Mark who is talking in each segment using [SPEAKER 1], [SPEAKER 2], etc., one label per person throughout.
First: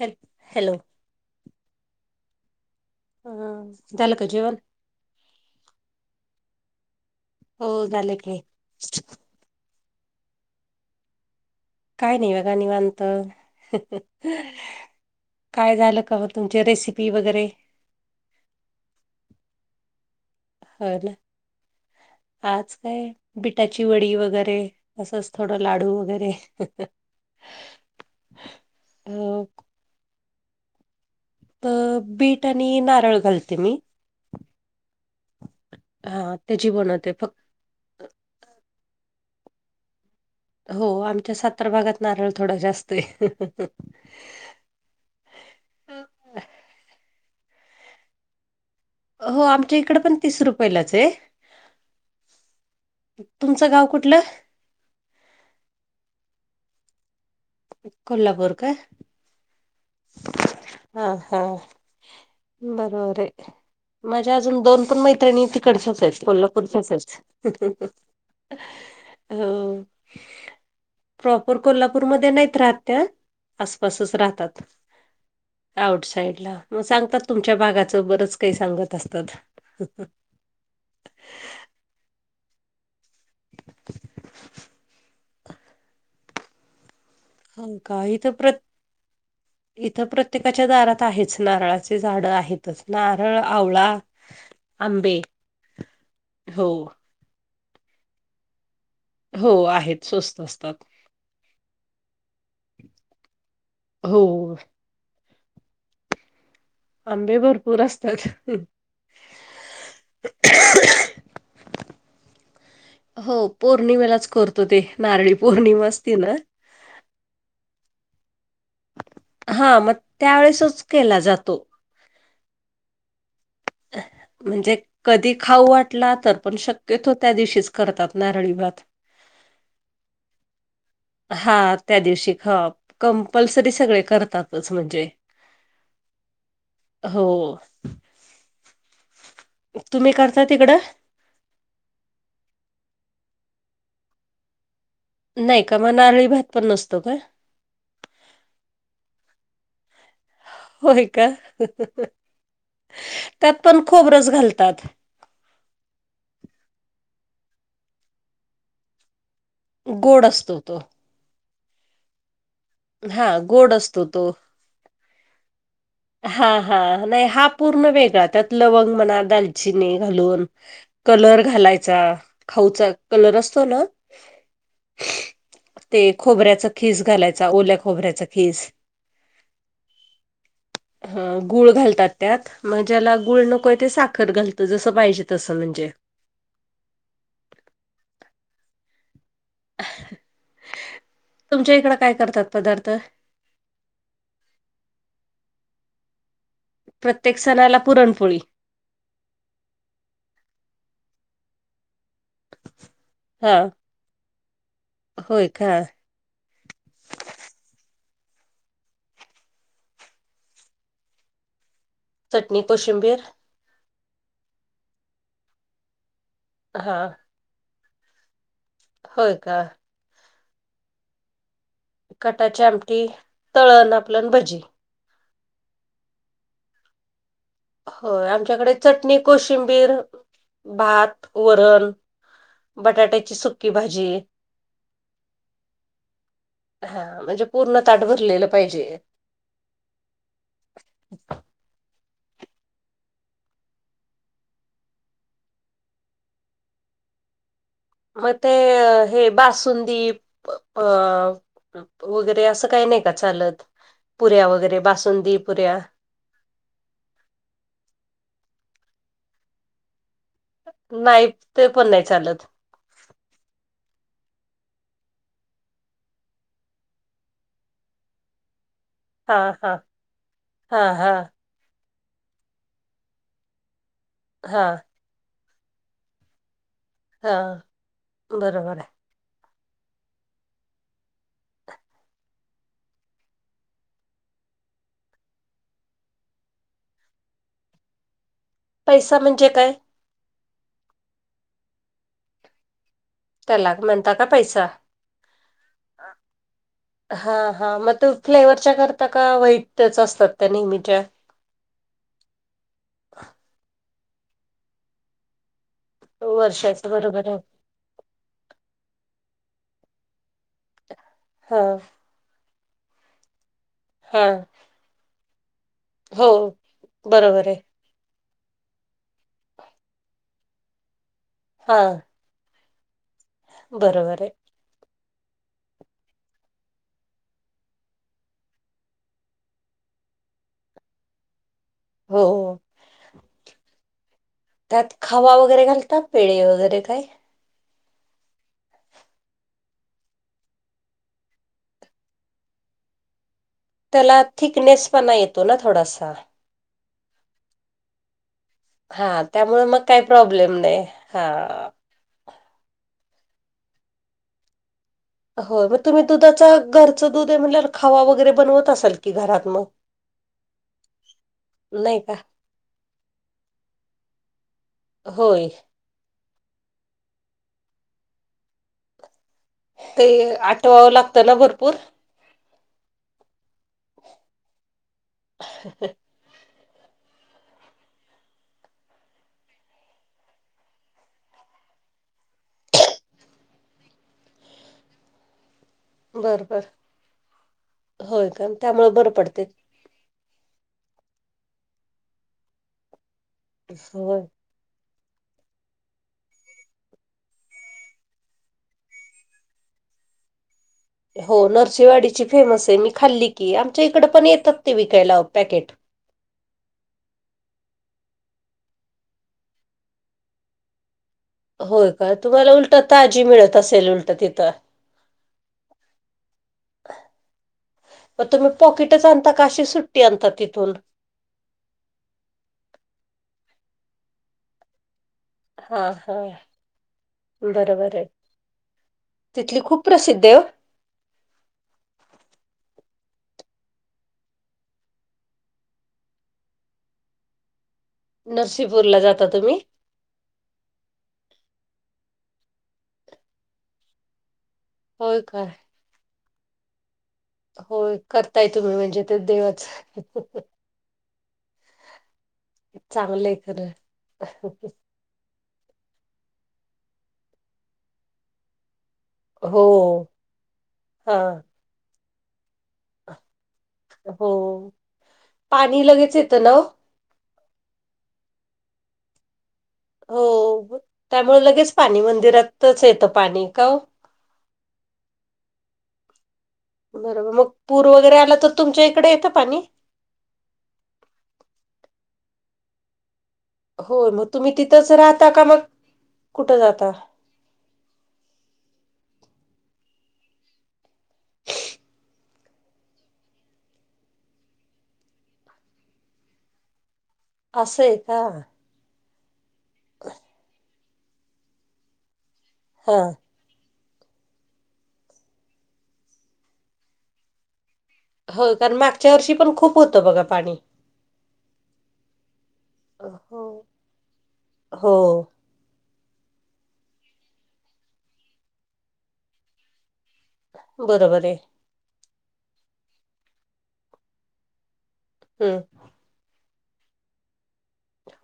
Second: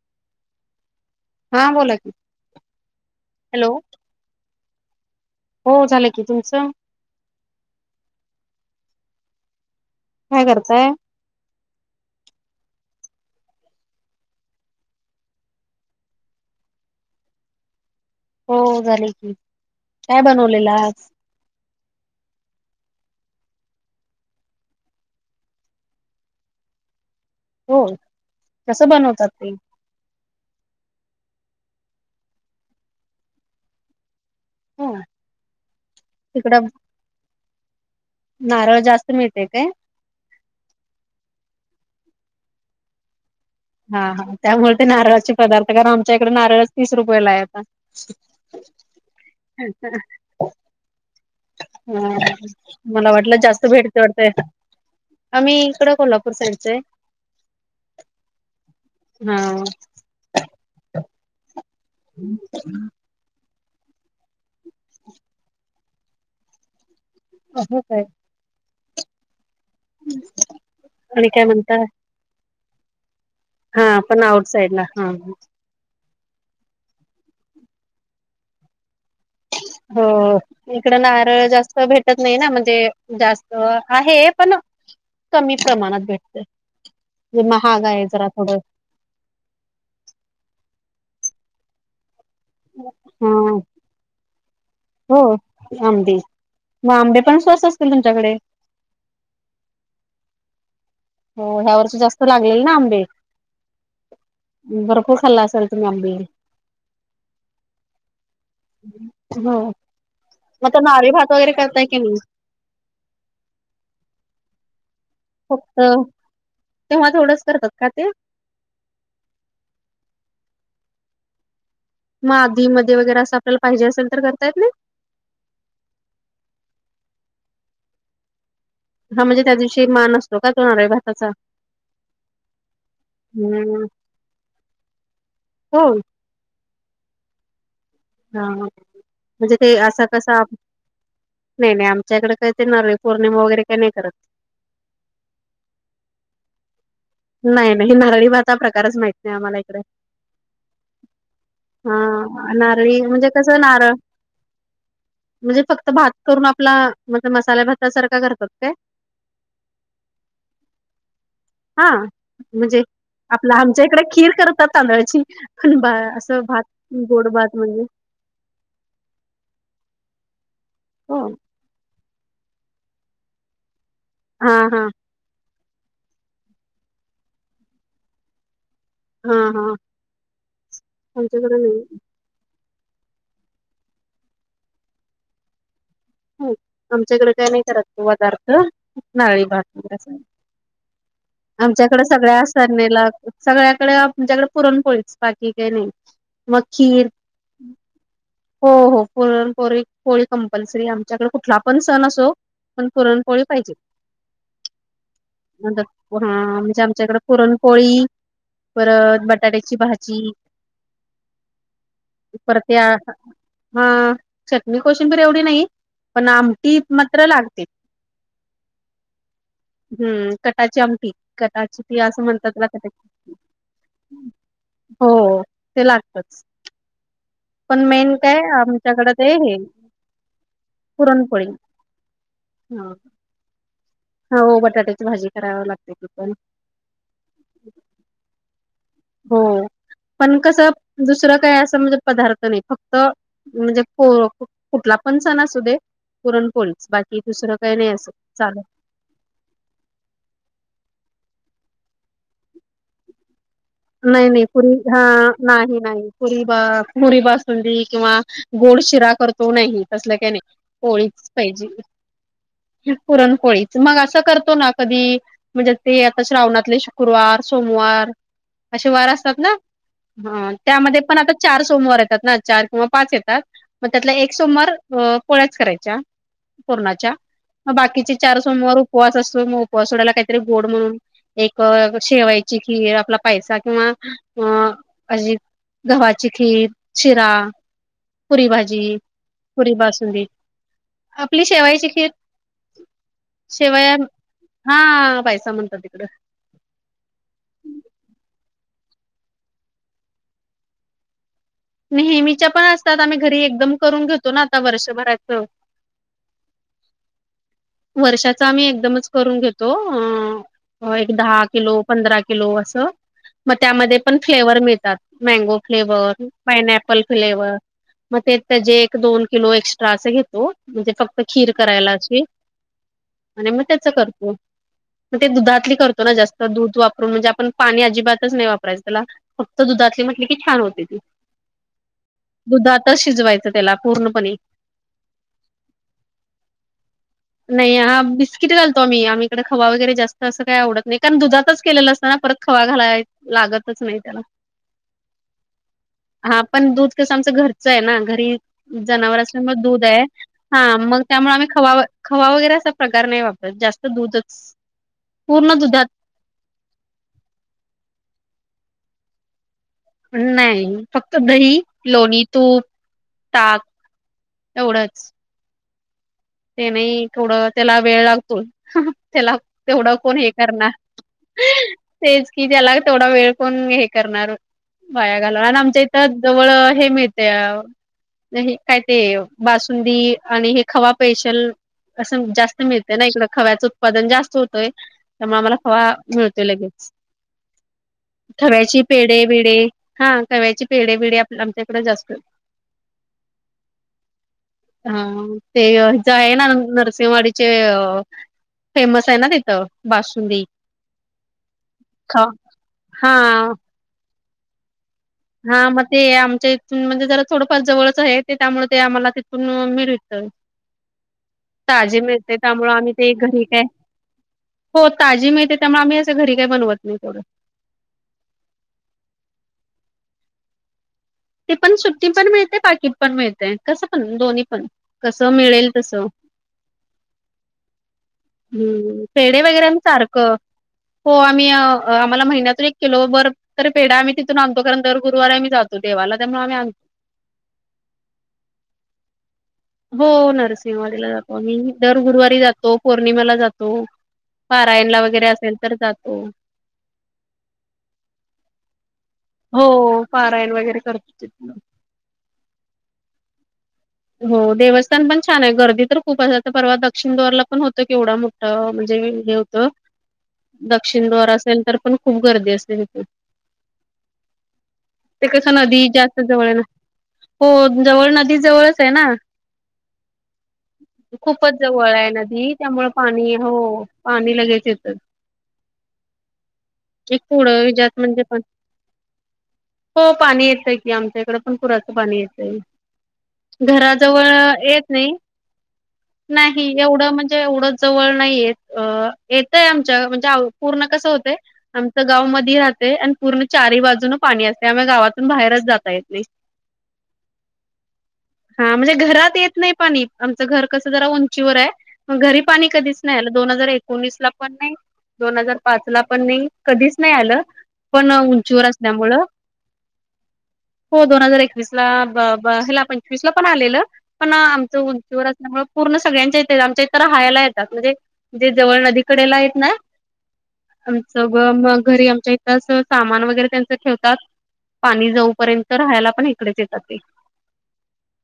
[SPEAKER 1] हॅ हॅलो.
[SPEAKER 2] हा बोला क
[SPEAKER 1] ह दल का जेवन.
[SPEAKER 2] हो झालं की तुमचं?
[SPEAKER 1] हो झाले का.
[SPEAKER 2] काय करताय?
[SPEAKER 1] काय नाही बघा नि मानत. काय झालं का तुमची रेसिपी वगैरे
[SPEAKER 2] हो झाले की काय बनवलेलं
[SPEAKER 1] हो
[SPEAKER 2] आज?
[SPEAKER 1] ना आज काय बिटाची वडी वगैरे असंच थोडं लाडू वगैरे
[SPEAKER 2] हो कस बनवतात
[SPEAKER 1] अ
[SPEAKER 2] ते?
[SPEAKER 1] अ बीट आणि नारळ घालते मी
[SPEAKER 2] हम्.
[SPEAKER 1] हा त्याची बनत आहे फक्त.
[SPEAKER 2] नारळ जास्त मिळते काय?
[SPEAKER 1] हो आमच्या सातरा भागात नारळ थोडा जास्त आहे.
[SPEAKER 2] हा हा. त्यामुळे ते नारळाचे पदार्थ कारण आमच्या इकडे नारळ तीस रुपयेला आहेता.
[SPEAKER 1] हो आमच्या इकडे पण तीस रुपयाेलाच आहे.
[SPEAKER 2] ह मला वाटलं जास्त
[SPEAKER 1] तुमचं गाव कुठलं
[SPEAKER 2] भेटतीवडते. आम्ही इकड कोल्हापूर साईडचं आहे
[SPEAKER 1] कोलपूर का?
[SPEAKER 2] हा.
[SPEAKER 1] हा हा बरोबर आहे. माझ्या अजून दोन पण मैत्रिणी तिकडच्याच आहेत कोल्हापूरच्याचच.
[SPEAKER 2] हो काय
[SPEAKER 1] अ
[SPEAKER 2] आणि काय
[SPEAKER 1] प्रॉपर
[SPEAKER 2] म्हणता
[SPEAKER 1] कोल्हापूरमध्येध्ये नाहीत राहत्या.
[SPEAKER 2] हा पण आउट साईड ला हा.
[SPEAKER 1] आउट साइड ला मग सांगतात तुमच्या भागाचं बरंच काही सांगत असतात.
[SPEAKER 2] हो. इकडं नार जास्त भेटत नाही ना म्हणजे जास्त आहे पण कमी प्रमाणात भेटते म्हे
[SPEAKER 1] हो
[SPEAKER 2] महाग
[SPEAKER 1] का
[SPEAKER 2] आहे जरा
[SPEAKER 1] इथं प्र
[SPEAKER 2] थोडं.
[SPEAKER 1] इथं प्रत्येकाच्या दारात आहेच नारळाचे झाड आहेत. तस
[SPEAKER 2] हा
[SPEAKER 1] नारळ आवळा.
[SPEAKER 2] हो
[SPEAKER 1] आंबे
[SPEAKER 2] आंब
[SPEAKER 1] हो
[SPEAKER 2] मग आंबे पण स्वस्त असतील तुमच्याकडे.
[SPEAKER 1] हो आहेत स्वस्त असतात.
[SPEAKER 2] हो ह्या वर्ष जास्त लागलेल ना आंबे
[SPEAKER 1] हो
[SPEAKER 2] भरपूर खाल्ला असेल. बीई.
[SPEAKER 1] आंबे भरपूर असतात.
[SPEAKER 2] हो मग तर नार भात वगैरे करताय की मी.
[SPEAKER 1] हो पौर्णिमेलाच करतो ते नारळी
[SPEAKER 2] फक्त
[SPEAKER 1] पौर्णिमा असते ना.
[SPEAKER 2] तेव्हा थोडंच करतात का ते.
[SPEAKER 1] हा मग त्यावेळेसच केला जातो.
[SPEAKER 2] मग आधी मध्ये वगैरे असं आपल्याला पाहिजे असेल तर करता येत नाही.
[SPEAKER 1] म्हणजे कधी खाऊ वाटला तर पण शक्यतो त्या दिवशीच करतात नारळी भात.
[SPEAKER 2] हा म्हणजे त्या दिवशी मान असतो का तोन्या भाताचा.
[SPEAKER 1] हा त्या दिवशी खाप. कंपल्सरी
[SPEAKER 2] हम्म
[SPEAKER 1] सगळे करतातच म्हणजे.
[SPEAKER 2] हो.
[SPEAKER 1] हो.
[SPEAKER 2] हा म्हणजे ते असा
[SPEAKER 1] तुम्ही
[SPEAKER 2] कसा.
[SPEAKER 1] करता तिकडं?
[SPEAKER 2] नाही नाही आमच्याकडे काहीतरी नवी पौर्णिमा वगैरे का नाही करत.
[SPEAKER 1] नाही का म नारळी भात पण नसतो का.
[SPEAKER 2] नाही नाही नारळी भाता प्रकारच माहत नाही आम्हाला इकडे.
[SPEAKER 1] होय का
[SPEAKER 2] हा नारळी म्हणजे
[SPEAKER 1] त्यात
[SPEAKER 2] कसं
[SPEAKER 1] पण
[SPEAKER 2] नारळ
[SPEAKER 1] खोबरच घालतात.
[SPEAKER 2] म्हणजे फक्त भात करून आपला म्हण मसाल्या भात सारखा करतकत.
[SPEAKER 1] गोड असतो तो.
[SPEAKER 2] हा म्हणजे
[SPEAKER 1] हां,
[SPEAKER 2] आपलं
[SPEAKER 1] गोड
[SPEAKER 2] आमच्या इकडे
[SPEAKER 1] असतो
[SPEAKER 2] खीर करतात तांदळाची पण बा. असं
[SPEAKER 1] हा
[SPEAKER 2] भात
[SPEAKER 1] हा नाही
[SPEAKER 2] गोड
[SPEAKER 1] हा
[SPEAKER 2] भात म्हणजे
[SPEAKER 1] पूर्ण वेगळा त्यात. लवंग म्हणा दालचिनी घालून
[SPEAKER 2] हो
[SPEAKER 1] कलर घालायचा. खाऊचा कलर असतो ना.
[SPEAKER 2] हा हा.
[SPEAKER 1] ते खोबऱ्याचा खीस घालायचा ओल्या खोबऱ्याच खीस.
[SPEAKER 2] हा हा.
[SPEAKER 1] ह
[SPEAKER 2] आमच्याकडे
[SPEAKER 1] गुळ
[SPEAKER 2] नाही
[SPEAKER 1] घालतात. त्यात मग ज्याला गुळ नको आहे ते साखर घालत जसं पाहिजे तसं म्हणजे.
[SPEAKER 2] आमच्याकडे काही नाही कत तो पदार्थ नाळी भात
[SPEAKER 1] तुमच्या इकडं
[SPEAKER 2] आमच्याकडे
[SPEAKER 1] काय
[SPEAKER 2] सगळ्या
[SPEAKER 1] करतात
[SPEAKER 2] असर
[SPEAKER 1] पदार्थ
[SPEAKER 2] नेल सगळ्याकडे म्ह्याकडे पुरण पोळीच बाकी काही नाही मग खीर
[SPEAKER 1] प्रत्येक सणाला पुरणपोळी
[SPEAKER 2] हो होरण पोळी पोळी कंपल्सरी आम त्याच्याकडे कुठला पण सण असो पण पुरणपोळी
[SPEAKER 1] हा
[SPEAKER 2] पाहिजे
[SPEAKER 1] होय का
[SPEAKER 2] नंतर हा म्हणजे आमच्याकड पुरणपोळी परत बटाट्याची भाजी पर
[SPEAKER 1] चटणी
[SPEAKER 2] त्या
[SPEAKER 1] कोशिंबीर
[SPEAKER 2] हा चटणी कोशंबर एवढी नाही पण आमटी
[SPEAKER 1] हा
[SPEAKER 2] मात्र लागते
[SPEAKER 1] होय का
[SPEAKER 2] हम्म कटाची आमटी कट
[SPEAKER 1] कटाची आमटी तळण आपलंन भजी
[SPEAKER 2] हो ते लागतच पण मेन
[SPEAKER 1] होय
[SPEAKER 2] काय आमच्याकडे
[SPEAKER 1] चटणी
[SPEAKER 2] ते हे
[SPEAKER 1] कोशिंबीर भात
[SPEAKER 2] पुरणपोळी
[SPEAKER 1] वरण बटाट्याची सुकी भाजी
[SPEAKER 2] हो बटाट्याची भाजी कराव लागते ती पण
[SPEAKER 1] हा म्हणजे पूर्ण ताट भरलेलं पाहिजे
[SPEAKER 2] हो पण कसं दुसरं काय असं म्हणजे पदार्थ नाही फक्त म्हणजे कुठला पण सणा अस दे पुरण पोळीच बाकी दुसरं काही नाही असं
[SPEAKER 1] मग ते
[SPEAKER 2] चालत
[SPEAKER 1] हे बासुंदी अ वगैरे असं काही नाही का चालत
[SPEAKER 2] नाही नाही
[SPEAKER 1] पुऱ्या
[SPEAKER 2] पुरी
[SPEAKER 1] वगैरे
[SPEAKER 2] हा
[SPEAKER 1] बासुंदी पुऱ्या
[SPEAKER 2] नाही नाही पुरी बा पुरी बासुंदी किंवा गोड शिरा करतो नाही तसलं काही नाही
[SPEAKER 1] नाही
[SPEAKER 2] कोळीच
[SPEAKER 1] ते पण नाही चालत
[SPEAKER 2] पाहिजे पुरणपोळीच मग असं करतो ना कधी म्हणजे ते आता श्रावणातले शुक्रवार सोमवार असे वार
[SPEAKER 1] हा
[SPEAKER 2] असतात ना
[SPEAKER 1] हा हा
[SPEAKER 2] त्यामध्ये
[SPEAKER 1] हा
[SPEAKER 2] पण आता चार सोमवार येतात ना चार किंवा पाच येतात मग त्यातला एक
[SPEAKER 1] हा
[SPEAKER 2] सोमवार अ पोळ्याच करायच्या पूर्णाच्या
[SPEAKER 1] हा
[SPEAKER 2] मग बाकीच्या चार
[SPEAKER 1] बरोबर
[SPEAKER 2] सोमवार
[SPEAKER 1] आहे
[SPEAKER 2] उपवास असतो मग कोसोडायला काहीतरी गोड म्हणून एक शेवायची की आपला पैसा किंवा अ अज गव्हाची खीर शिरा पुरी भाजी
[SPEAKER 1] पैसा म्हणजे काय
[SPEAKER 2] पुरी बासुंद आपली शेवायची खीर
[SPEAKER 1] त्याला
[SPEAKER 2] शिवाय
[SPEAKER 1] म्हणता का पैसा
[SPEAKER 2] हा पैसा म्हणतात तिकड
[SPEAKER 1] हा हा मग तू फ्लेवरच्या करता का व्हाईटच असतात त्या नेहमीच्या
[SPEAKER 2] नेहमीच्या पण असतात आम्ही घरी एकदम करून घेतो ना आता वर्षभराचं
[SPEAKER 1] वर्षाचं बरोबर आहे
[SPEAKER 2] वर्षाचा आम्ही एकदमच करून घेतो एक दहा
[SPEAKER 1] हा
[SPEAKER 2] किलो पंधरा किलो अस मग त्यामध्ये पण
[SPEAKER 1] हा
[SPEAKER 2] फ्लेवर मिळतात मँगो फ्लेवर
[SPEAKER 1] हो
[SPEAKER 2] पाइनॅपल
[SPEAKER 1] बरोबर आहे
[SPEAKER 2] फ्लेवर मग ते त्याचे एक दोन किलो एक्स्ट्रा अस घेतो म्हणजे फक्त खीर
[SPEAKER 1] हा
[SPEAKER 2] करायला आणि मग त्याच
[SPEAKER 1] बरोबर आहे
[SPEAKER 2] करतो मग ते दुधातली करतो ना जास्त दूध वापरून म्हणजे आपण पाणी अजिबातच नाही वापरायचं त्याला फक्त दुधातले म्हटले की छान होते ती
[SPEAKER 1] हो
[SPEAKER 2] दुधातच शिजवायचं त्याला पूर्णपणे
[SPEAKER 1] त्यात खावा वगैरे घालता पेळे वगैरे काय
[SPEAKER 2] नाही हा बिस्किट घातो आम्ही आम्हीकडे खवा वगैरे जास्त असं काही आवडत नाही कारण दुधातच केलेलं असत ना परत खवा घालाय लागतच
[SPEAKER 1] त्याला थिकनेस पण येतो ना थोडासा
[SPEAKER 2] हा पण दूध कसं आमचं घरचं आहे ना घरी जनावर
[SPEAKER 1] हा
[SPEAKER 2] असल्यामुळे
[SPEAKER 1] त्यामुळे
[SPEAKER 2] दूध
[SPEAKER 1] मग काही
[SPEAKER 2] आहे
[SPEAKER 1] प्रॉब्लेम
[SPEAKER 2] हा
[SPEAKER 1] नाही
[SPEAKER 2] मग
[SPEAKER 1] हा
[SPEAKER 2] त्यामुळे आम्ही खवा खवा वगैरे असा प्रकार नाही वापरत जास्त दूधच पूर्ण
[SPEAKER 1] हो मग
[SPEAKER 2] दुधात
[SPEAKER 1] तुम्ही दुधाचा घरचं दुध आहे म्हण खावा वगैरे बनवत असाल की घरात मग
[SPEAKER 2] नाही फक्त दही
[SPEAKER 1] नाही का
[SPEAKER 2] लोणी तूप ताक एवढंच
[SPEAKER 1] होय
[SPEAKER 2] ते नाही तेवडं त्याला वेळ लागतो त्याला तेवढं
[SPEAKER 1] ते
[SPEAKER 2] कोण हे करणार
[SPEAKER 1] आठवावं लागतं ना भरपूर
[SPEAKER 2] तेच की त्याला तेथोडा वेळ कोण हे करणार वाया घालवणार आणि आमच्या इथं जवळ हे मिळते ते काय ते बासुंदी आणि हे खवा स्पेशल असं जास्त मिळते ना इकडं खव्याचं उत्पादन जास्त होतंय त्यामुळे आम्हाला खवा
[SPEAKER 1] बर
[SPEAKER 2] मिळतोय
[SPEAKER 1] बर
[SPEAKER 2] लगेच
[SPEAKER 1] होय का
[SPEAKER 2] खव्याची
[SPEAKER 1] त्यामुळे बरं
[SPEAKER 2] पेढ
[SPEAKER 1] पडते
[SPEAKER 2] बिडे हा खव्याचे पेढ बिढे आपल आमच्याकडे जास्त
[SPEAKER 1] सय
[SPEAKER 2] हा ते ज आहे ना नरसिंहवाडीचे फेमस आहे ना तिथं बासुंदी
[SPEAKER 1] हो
[SPEAKER 2] खा
[SPEAKER 1] नरसीवाडीची फेमस आहे मी
[SPEAKER 2] हा
[SPEAKER 1] खाल्ली की आमच्या इकडे पण येतात ते विकायला आप
[SPEAKER 2] हा म ते आमच्या इथून म्हणजे जरा थोडंफार जवळच आहे ते त्यामुळे ते आम्हाला तिथून मिळूंत
[SPEAKER 1] होय का तुम्हाला
[SPEAKER 2] त्यामुळे
[SPEAKER 1] उलट
[SPEAKER 2] आम्ही ते
[SPEAKER 1] ताजी
[SPEAKER 2] घरी
[SPEAKER 1] मिळत
[SPEAKER 2] काय
[SPEAKER 1] असेल उल
[SPEAKER 2] हो माहतीते त्यामुळे आम्ही असं घरी काही बनवत नाही तेथोडं
[SPEAKER 1] मग तुम्ही पॉकेटच आणता काशी सुट्टी आणता तिथून
[SPEAKER 2] ते पण सुट्टी पण मिळते बाकीत पण मिळते कसं पण दोन्ही पण कसं मिळेल
[SPEAKER 1] हा
[SPEAKER 2] तसं
[SPEAKER 1] हा बरोबर आहे.
[SPEAKER 2] हम्म पेडे
[SPEAKER 1] तिथली
[SPEAKER 2] वगैरे
[SPEAKER 1] खूप प्रसिद्ध
[SPEAKER 2] सारखं
[SPEAKER 1] आहे ओ
[SPEAKER 2] हो आम्ही आम्हाला महिनतून एक किलो हो आम्हीमहिन्याला आम्ही एककिलो बर तरी पेढा आम्ही तिथून आणतो कारण दर गुरुवारी आम्ही जातो देवाला त्यामुळे आम्ही
[SPEAKER 1] नरसीपूरला जाता तुम्ही
[SPEAKER 2] हो नरसिंहवाडीला जातो आम्ही दर गुरुवारी जातो पौर्णिमाला जातो पारायणला
[SPEAKER 1] होय
[SPEAKER 2] वगैरे
[SPEAKER 1] का?
[SPEAKER 2] असेल तर जातो
[SPEAKER 1] हो करताय तुम्ही म्हणजे ते
[SPEAKER 2] हो
[SPEAKER 1] देवाचं
[SPEAKER 2] पारायण वगैरे करत ते
[SPEAKER 1] चांगलं आहे खरं
[SPEAKER 2] हो देवस् पण छान आहे गर्दी तर खूप असाच परवा दक्षिण दवारला पण होतं केवं मोठं म्हणजे हे होत
[SPEAKER 1] हो.
[SPEAKER 2] दक्षिण
[SPEAKER 1] हा.
[SPEAKER 2] दवार असेल तर पण खूप गर्दी असे होेत
[SPEAKER 1] हो.
[SPEAKER 2] ते कसं
[SPEAKER 1] पाणी
[SPEAKER 2] नदी
[SPEAKER 1] लगेच
[SPEAKER 2] जास्त
[SPEAKER 1] येतं ना
[SPEAKER 2] जवळला
[SPEAKER 1] ओ?
[SPEAKER 2] हो जवळ नदी जवळच आहे ना
[SPEAKER 1] हो त्यामुळे
[SPEAKER 2] खूपच
[SPEAKER 1] लगेच
[SPEAKER 2] जवळ
[SPEAKER 1] पाणी
[SPEAKER 2] आहे नदी
[SPEAKER 1] मंदिरातच
[SPEAKER 2] त्यामुळे
[SPEAKER 1] येतं पाणी
[SPEAKER 2] हो
[SPEAKER 1] का
[SPEAKER 2] पाणी लगेच येतं एक
[SPEAKER 1] बरोबर मग
[SPEAKER 2] पुढं
[SPEAKER 1] पूर
[SPEAKER 2] जात
[SPEAKER 1] वगैरे
[SPEAKER 2] म्हणजे
[SPEAKER 1] आला
[SPEAKER 2] पण
[SPEAKER 1] तर तुमच्या इकडे येतं पाणी
[SPEAKER 2] हो पाणी येत आहे की आमच्या इकडं पण पुराचं पाणी येतंय
[SPEAKER 1] होय
[SPEAKER 2] घराजवळ
[SPEAKER 1] मग तुम्ही
[SPEAKER 2] येत
[SPEAKER 1] तिथंच
[SPEAKER 2] नाही
[SPEAKER 1] राहता का मग कुठं
[SPEAKER 2] नाही
[SPEAKER 1] जाता?
[SPEAKER 2] एवढं म्हणजे एवढं जवळ नाहीयेत येतय आमच्या म्हणजे पूर्ण कसं होतय आमचं गाव मधी राहते आणि पूर्ण चारही बाजून पाणी असते आमही गावातून बाहेरच जाता येत नाही
[SPEAKER 1] अस आहे का
[SPEAKER 2] हा म्हणजे घरात येत नाही पाणी आमचं घर कसं जरा उंचीवर आहे मग घरी पाणी कधीच
[SPEAKER 1] हा.
[SPEAKER 2] नाही आल दोन हजार एकोणीस ला पण नाही दोन हजार पाच ला पण नाही कधीच नाही आलं पण उंचवर
[SPEAKER 1] कारण
[SPEAKER 2] असल्यामुळ
[SPEAKER 1] मागच्या वर्षी पण खूप होतं हो पाणी
[SPEAKER 2] हो दोन हजार एकवीस ला ह पंचवीस ला पण
[SPEAKER 1] हो.
[SPEAKER 2] आलेलं पण आमच उंचीवर
[SPEAKER 1] हो
[SPEAKER 2] पूर्ण सगळ्यांच्या इथ आमच्या इतर हहायला येतात म्हणजे जे जवळ नदीकडेला येत ना आमच
[SPEAKER 1] बरोबर आहे.
[SPEAKER 2] म घरी आमच्या इथच सामान वगैरे त्यांच ठेवतात पाणी
[SPEAKER 1] हम्म
[SPEAKER 2] जाऊपर्यंत राहायला पण इकडेच येतात ते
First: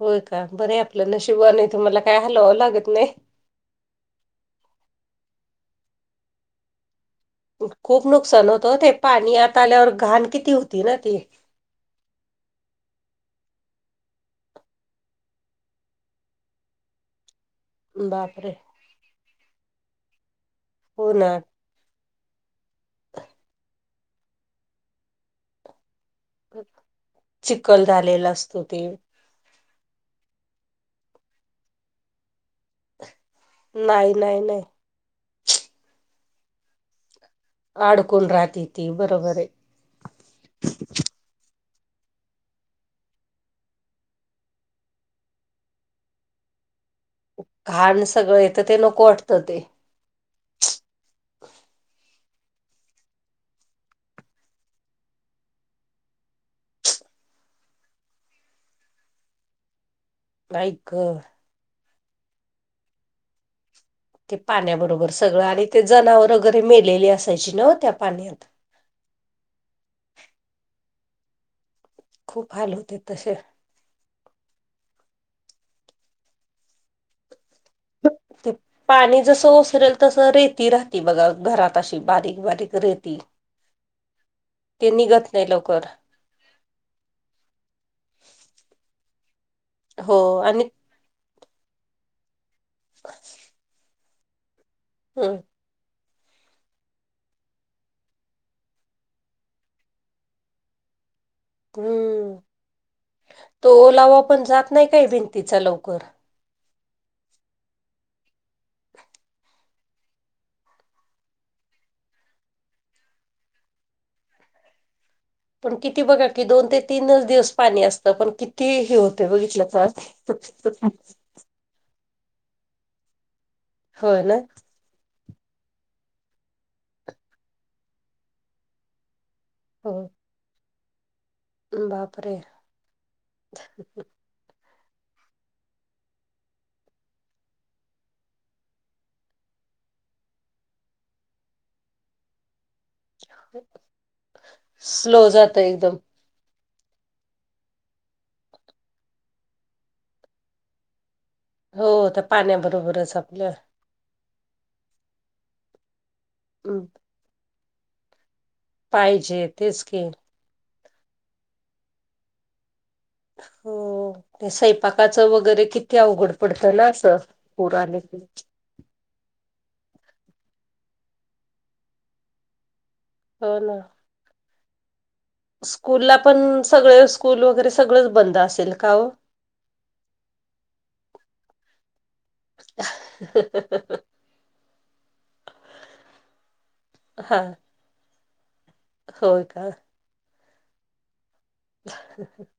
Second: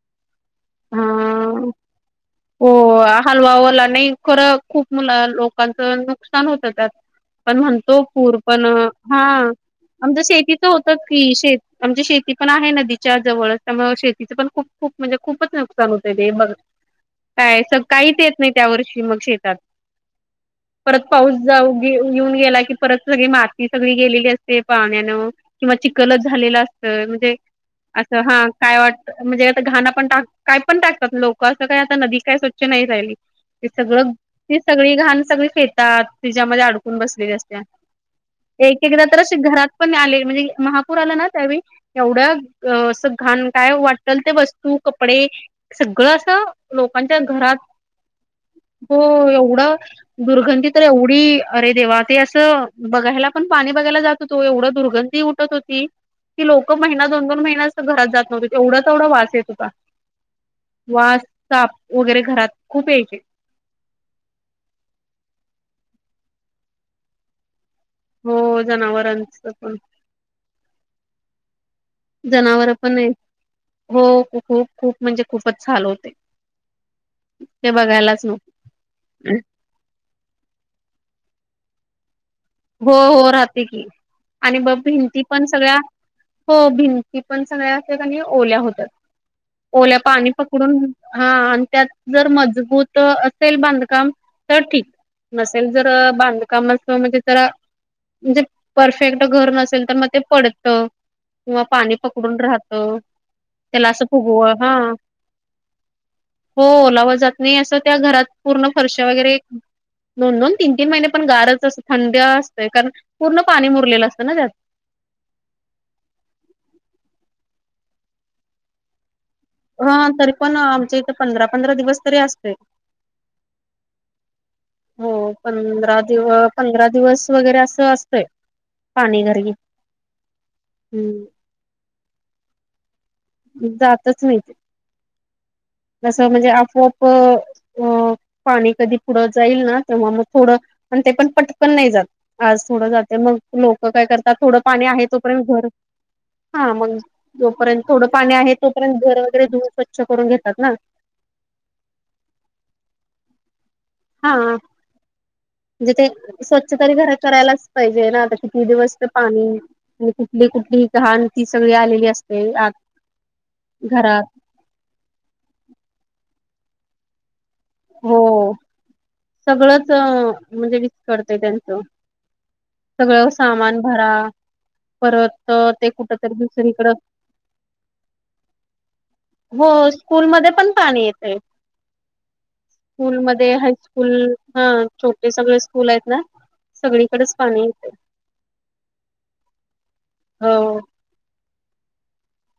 [SPEAKER 1] होय का बरे आपलं नशिबण आहे तुमला काय हलवं लागत नाही
[SPEAKER 2] हलवाव ला नाही खरं खूप मुला लोकांचं नुकसान होतं त्यात पण म्हणतो
[SPEAKER 1] खूप
[SPEAKER 2] पूर
[SPEAKER 1] नुकसान
[SPEAKER 2] पण
[SPEAKER 1] होतं हो ते
[SPEAKER 2] हा
[SPEAKER 1] पाणी आत आल्यावर
[SPEAKER 2] आमच्या
[SPEAKER 1] घाण किती
[SPEAKER 2] शेतीच
[SPEAKER 1] होती
[SPEAKER 2] होत
[SPEAKER 1] ना ती
[SPEAKER 2] की शे आमची शेती पण आहे नदीच्या जवळ त्यामुळे शेतीच पण खूप खूप म्हणजे खूपच नुकसान होत ते बघ काय सग काही येत नाही
[SPEAKER 1] बापरे.
[SPEAKER 2] त्या वर्षी मग शेतात परत
[SPEAKER 1] हो ना
[SPEAKER 2] पाऊस जाऊ येऊन गेला की परत सग माती सगळी गेलेली असते पाण्यान किंवा चल झा असत म्हणजे
[SPEAKER 1] चिखल
[SPEAKER 2] अस
[SPEAKER 1] झालेला
[SPEAKER 2] हा
[SPEAKER 1] असतो
[SPEAKER 2] काय
[SPEAKER 1] ते
[SPEAKER 2] वाट म्हणजे घाण पणा काय पण टाकतात लोक असं काही आता नदी काय स्वच्छ नाही राहिली ते सगळं
[SPEAKER 1] नाही नाही
[SPEAKER 2] ती
[SPEAKER 1] नाही.
[SPEAKER 2] सगळी घाण सगळी फेतात तिच्यामध्ये अडकून बसलेली असते
[SPEAKER 1] अडकून राहते
[SPEAKER 2] एक
[SPEAKER 1] ती
[SPEAKER 2] एकदा तर
[SPEAKER 1] बरोबर आहे.
[SPEAKER 2] घरात पण आ म्हणजे महापुरला ना त्या एवढं अस घाण काय वाट ते ब वस्तू कपडे सगळं अस लोकांच्या घरात
[SPEAKER 1] घाण सगळं येतं ते
[SPEAKER 2] हो
[SPEAKER 1] नको वाटतं ते
[SPEAKER 2] एवढं दुर्गंधी तर एवढी अरे देवा ते असं बघायला पण पाणी बघायला जात होतो एवढं दुर्गंधी हो की लोक महिना दोन दोन महिन्या घरात जात नव्हते तेवढा तेवढा वास य
[SPEAKER 1] आई ग.
[SPEAKER 2] वास साप वगैरे घरात खूप यायचे
[SPEAKER 1] ते पाण्याबरोबर सगळं आणि ते जनावर वगैरे मेलेली असायची न त्या
[SPEAKER 2] हो
[SPEAKER 1] पाण्यात
[SPEAKER 2] जनावरांच पण
[SPEAKER 1] खूप
[SPEAKER 2] जनावर
[SPEAKER 1] हाल
[SPEAKER 2] पण
[SPEAKER 1] होते
[SPEAKER 2] आहे
[SPEAKER 1] तसे
[SPEAKER 2] हो खूप खूप म्हणजे खूपच चाल होते ते बघायलाच नक्हते
[SPEAKER 1] ते पाणी जसं ओसरेल तसं रेती राहती बघा घरात अशी बारीक बारीक
[SPEAKER 2] हो
[SPEAKER 1] रेती.
[SPEAKER 2] हो राहते की आणि बघ
[SPEAKER 1] ते
[SPEAKER 2] भिंती
[SPEAKER 1] निघत
[SPEAKER 2] पण
[SPEAKER 1] नाही
[SPEAKER 2] सगळ्या
[SPEAKER 1] लवकर
[SPEAKER 2] हो भिंती पण सगळ्यातात आणि ओल्या होतात ओल्या
[SPEAKER 1] हो
[SPEAKER 2] पाणी
[SPEAKER 1] आणि
[SPEAKER 2] पकडून हा आणि त्यात जर मजबूत असेल बांधकाम तर ठीक
[SPEAKER 1] हम्म
[SPEAKER 2] नस जर बांधकाम म्हणजे जरा म्हणजे परफेक्ट घर नसेल तर मग ते पडत किंवा पाणी
[SPEAKER 1] हम्म.
[SPEAKER 2] पकडून राहतो
[SPEAKER 1] तो ओ लावा पण जात नाही काय भिंतीचा लवकर
[SPEAKER 2] हो ओलाव जात नाही असं त्या घरात पूर्ण फर्श वगैरे दोन दोन तीन तीन महिने पण गारच असत थंड असते कारण पूर्ण पाणी मुरलेलं असतं नात
[SPEAKER 1] पण किती बघा की दोन ते तीनच दिवस पाणी असतं पण किती हे होते बघित
[SPEAKER 2] हा तरी पण आमच्या इथं पंधरा पंधरा दिवस तरी असते
[SPEAKER 1] हो ना
[SPEAKER 2] हो पंधरा दिव पंधरा दिवस वगैरे असं असतंय पाणी घर
[SPEAKER 1] हो
[SPEAKER 2] हम्म
[SPEAKER 1] बापरे
[SPEAKER 2] जातच नाही ते जस म्हणजे आपोआप अ पाणी कधी पुढं जाईल ना तेव्हा मग थोडं आणि ते पण पटकन नाही जात आज थोडं जात मग लोक काय करतात थोडं पाणी आहे
[SPEAKER 1] स्लो
[SPEAKER 2] तोपर्यंत
[SPEAKER 1] जात
[SPEAKER 2] घर
[SPEAKER 1] एकदम.
[SPEAKER 2] हा मग जोपर्यंत थोडं पाणी आहे तोपर्यंत घर वगैरे धुऊन स्वच्छ करून घेतात ना
[SPEAKER 1] हो त्या पाण्याबरोबरच आपल्या
[SPEAKER 2] हा म्हणजे ते स्वच्छ तरी घरात करायलाच पाहिजे ना आता किती दिवस तर
[SPEAKER 1] पाहिजे
[SPEAKER 2] पाणी
[SPEAKER 1] तेच की
[SPEAKER 2] क कुठलीही कहण ती सगळी आलेली असते आज
[SPEAKER 1] हो ते स्वैपाकाच वगैरे किती अवघड पडतं ना असं पुराले
[SPEAKER 2] हो सगळंच म्हणजे विस्कळतंय त्यांचं सगळं
[SPEAKER 1] हो ना.
[SPEAKER 2] सामान भरा परत अ, ते कुठ
[SPEAKER 1] स्कूलला
[SPEAKER 2] तरी
[SPEAKER 1] पण
[SPEAKER 2] दुसरीकडं
[SPEAKER 1] सगळे स्कूल वगैरे सगळंच बंद असेल का हो
[SPEAKER 2] हो स्कूलमध्ये पण पाणी येतंय स्कूल मध्ये हायस्कूल हा छोटे सगळे स्कूल आहेत ना सगळीकडेच पाणी येतं
[SPEAKER 1] हो का
[SPEAKER 2] हो
[SPEAKER 1] [inaudible]